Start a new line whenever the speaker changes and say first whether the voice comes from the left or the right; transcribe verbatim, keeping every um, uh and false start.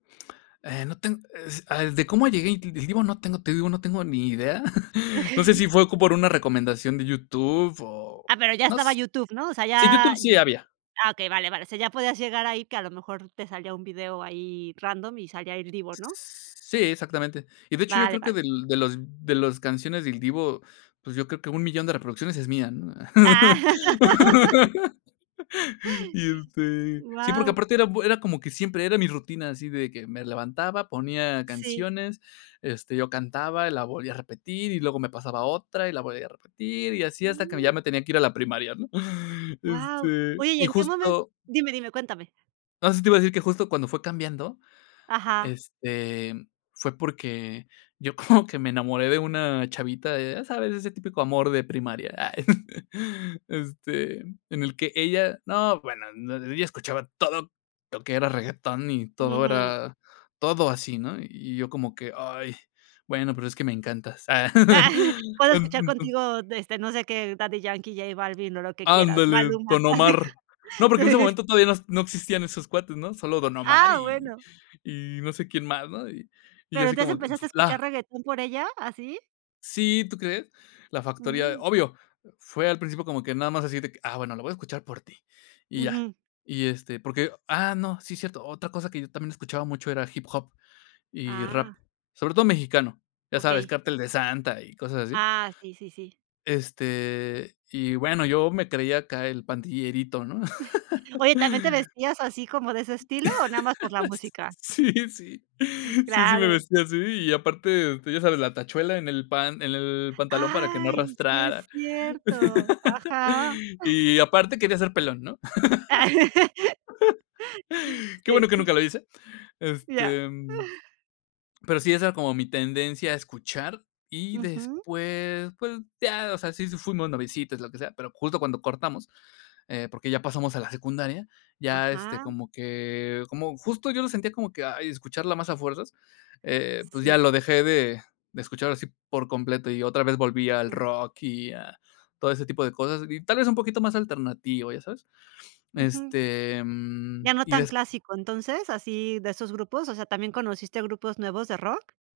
left: Eh, no, ten eh, sí, a de cómo llegué, di di digo, no tengo, te digo, no tengo ni idea. No sé, si fue com por una recomendación de YouTube, o
right: Ah, pero, ya
left: no
right: estaba
left: s
right: YouTube, ¿no? O sea,
left: sí,
right: ya
left: YouTube sí había.
right: ah, okey, vale, vale. O sea, ya podías llegar ahí, que a lo mejor, te salía un video ahí random, y salía Il Divo, ¿no?
left: Sí, exactamente. Y de hecho, yo
right: Vale,
left: creo que
right: vale.
left: del de los de las canciones de Il Divo, pues, yo creo que, un millón de reproducciones, es mía, ¿no?
right: Ah.
left: Y, este. Sí, porque,
right: Guau.
left: aparte era era bue como que, siempre era mi rutina, así de que me levantaba, ponía
right: Sí.
left: canciones, este, yo cantaba, la volvía a repetir, y luego me pasaba otra, y la volvía a repetir, y así, hasta que ya
right: Mm.
left: me tenía que ir a la primaria, ¿no?
right: Guau.
left: Este,
right: Oye, y
left: y
right: en qué momen
left: justo
right: dime, dime, cuéntame.
left: no, sí, te iba a decir, que justo cuando fue cambiando,
right: Ajá.
left: este, mm, fue, porque, yo como que me enamoré, de una chavita de, ya sabes, ese típico amor de primaria, ah, este, en el que ella no, bueno, no ella escuchaba, todo lo que era regetón, y todo
right: Ujú.
left: era todo así, ¿no? Y yo, como que: "Ay, bueno, pero es que me encantas".
right: Puedo
left: "Me
right: escuchar
left: encantas".
right: contigo, de, este, no sé qué, Daddy Yankee, J Balvin, o lo que quieras,
left: Ándale,
right: Maluma,
left: Don
right: así.
left: Omar. No, porque, en ese momento todavía, no no existían esos cuates, ¿no?, solo Don Omar
right: Ah,
left: y
right: bueno.
left: y no sé quién más, ¿no? Y y yo
right: Pero,
left: así
right: ¿entonces,
left: como que: "En
right: empezaste
left: su
right: a escuchar
left: flá".
right: reggaetón por ella, así?
left: Sí, ¿tú crees? La Factoría,
right: Mm.
left: obvio, fue al principio, como que nada más, así de que, ah, bueno, lo voy a escuchar por ti, y ya.
right: Ujú.
left: Y, este, porque, ah, no, sí, cierto. Otra cosa que yo también escuchaba mucho, era hip hop y rap,
right: Ah.
left: sobre todo mexicano, ya sabes,
right: Okey.
left: Cartel de Santa y cosas así.
right: Ah, sí, sí, sí.
left: Este, y bueno, yo me creía acá, el pandillerito, ¿no?
right: Oye, ¿también te vestías así, como de ese estilo, o nada más por la música?
left: Sí, sí. Sí, sí me
right: Claro.
left: vestía así, y aparte, tú ya sabes, la tachuela en el pan en el pantalón, para que no
right: Ay, si es
left: arrastrara.
right: cierto. Ajá.
left: Y aparte, quería ser pelón, ¿no? Qué bueno que
right: Sí.
left: nunca lo hice.
right: Ya.
left: Este, mm, pero, sí, esa era como mi tendencia a escuchar, y
right: Ujú.
left: después, pues, ya, o sea, si fuimos noviecitos, lo que sea. Pero, justo cuando cortamos, eh, porque, ya pasamos a la secundaria, ya, este,
right: Ajá.
left: como que como justo yo lo sentía, como que, ay, escucharla más a fuerzas, eh, pues, ya
right: Sí.
left: lo dejé de de escuchar así por completo. Y otra vez volví al
right: Mm.
left: rock, y a todo ese tipo de cosas, y tal vez, un poquito más alternativo, ¿ya sabes?
right: Ujú.
left: Este, mm,
right: ¿Ya no
left: y
right: tan
left: des
right: clásico, entonces, así, de esos grupos? O sea, ¿también conociste grupos nuevos de rock?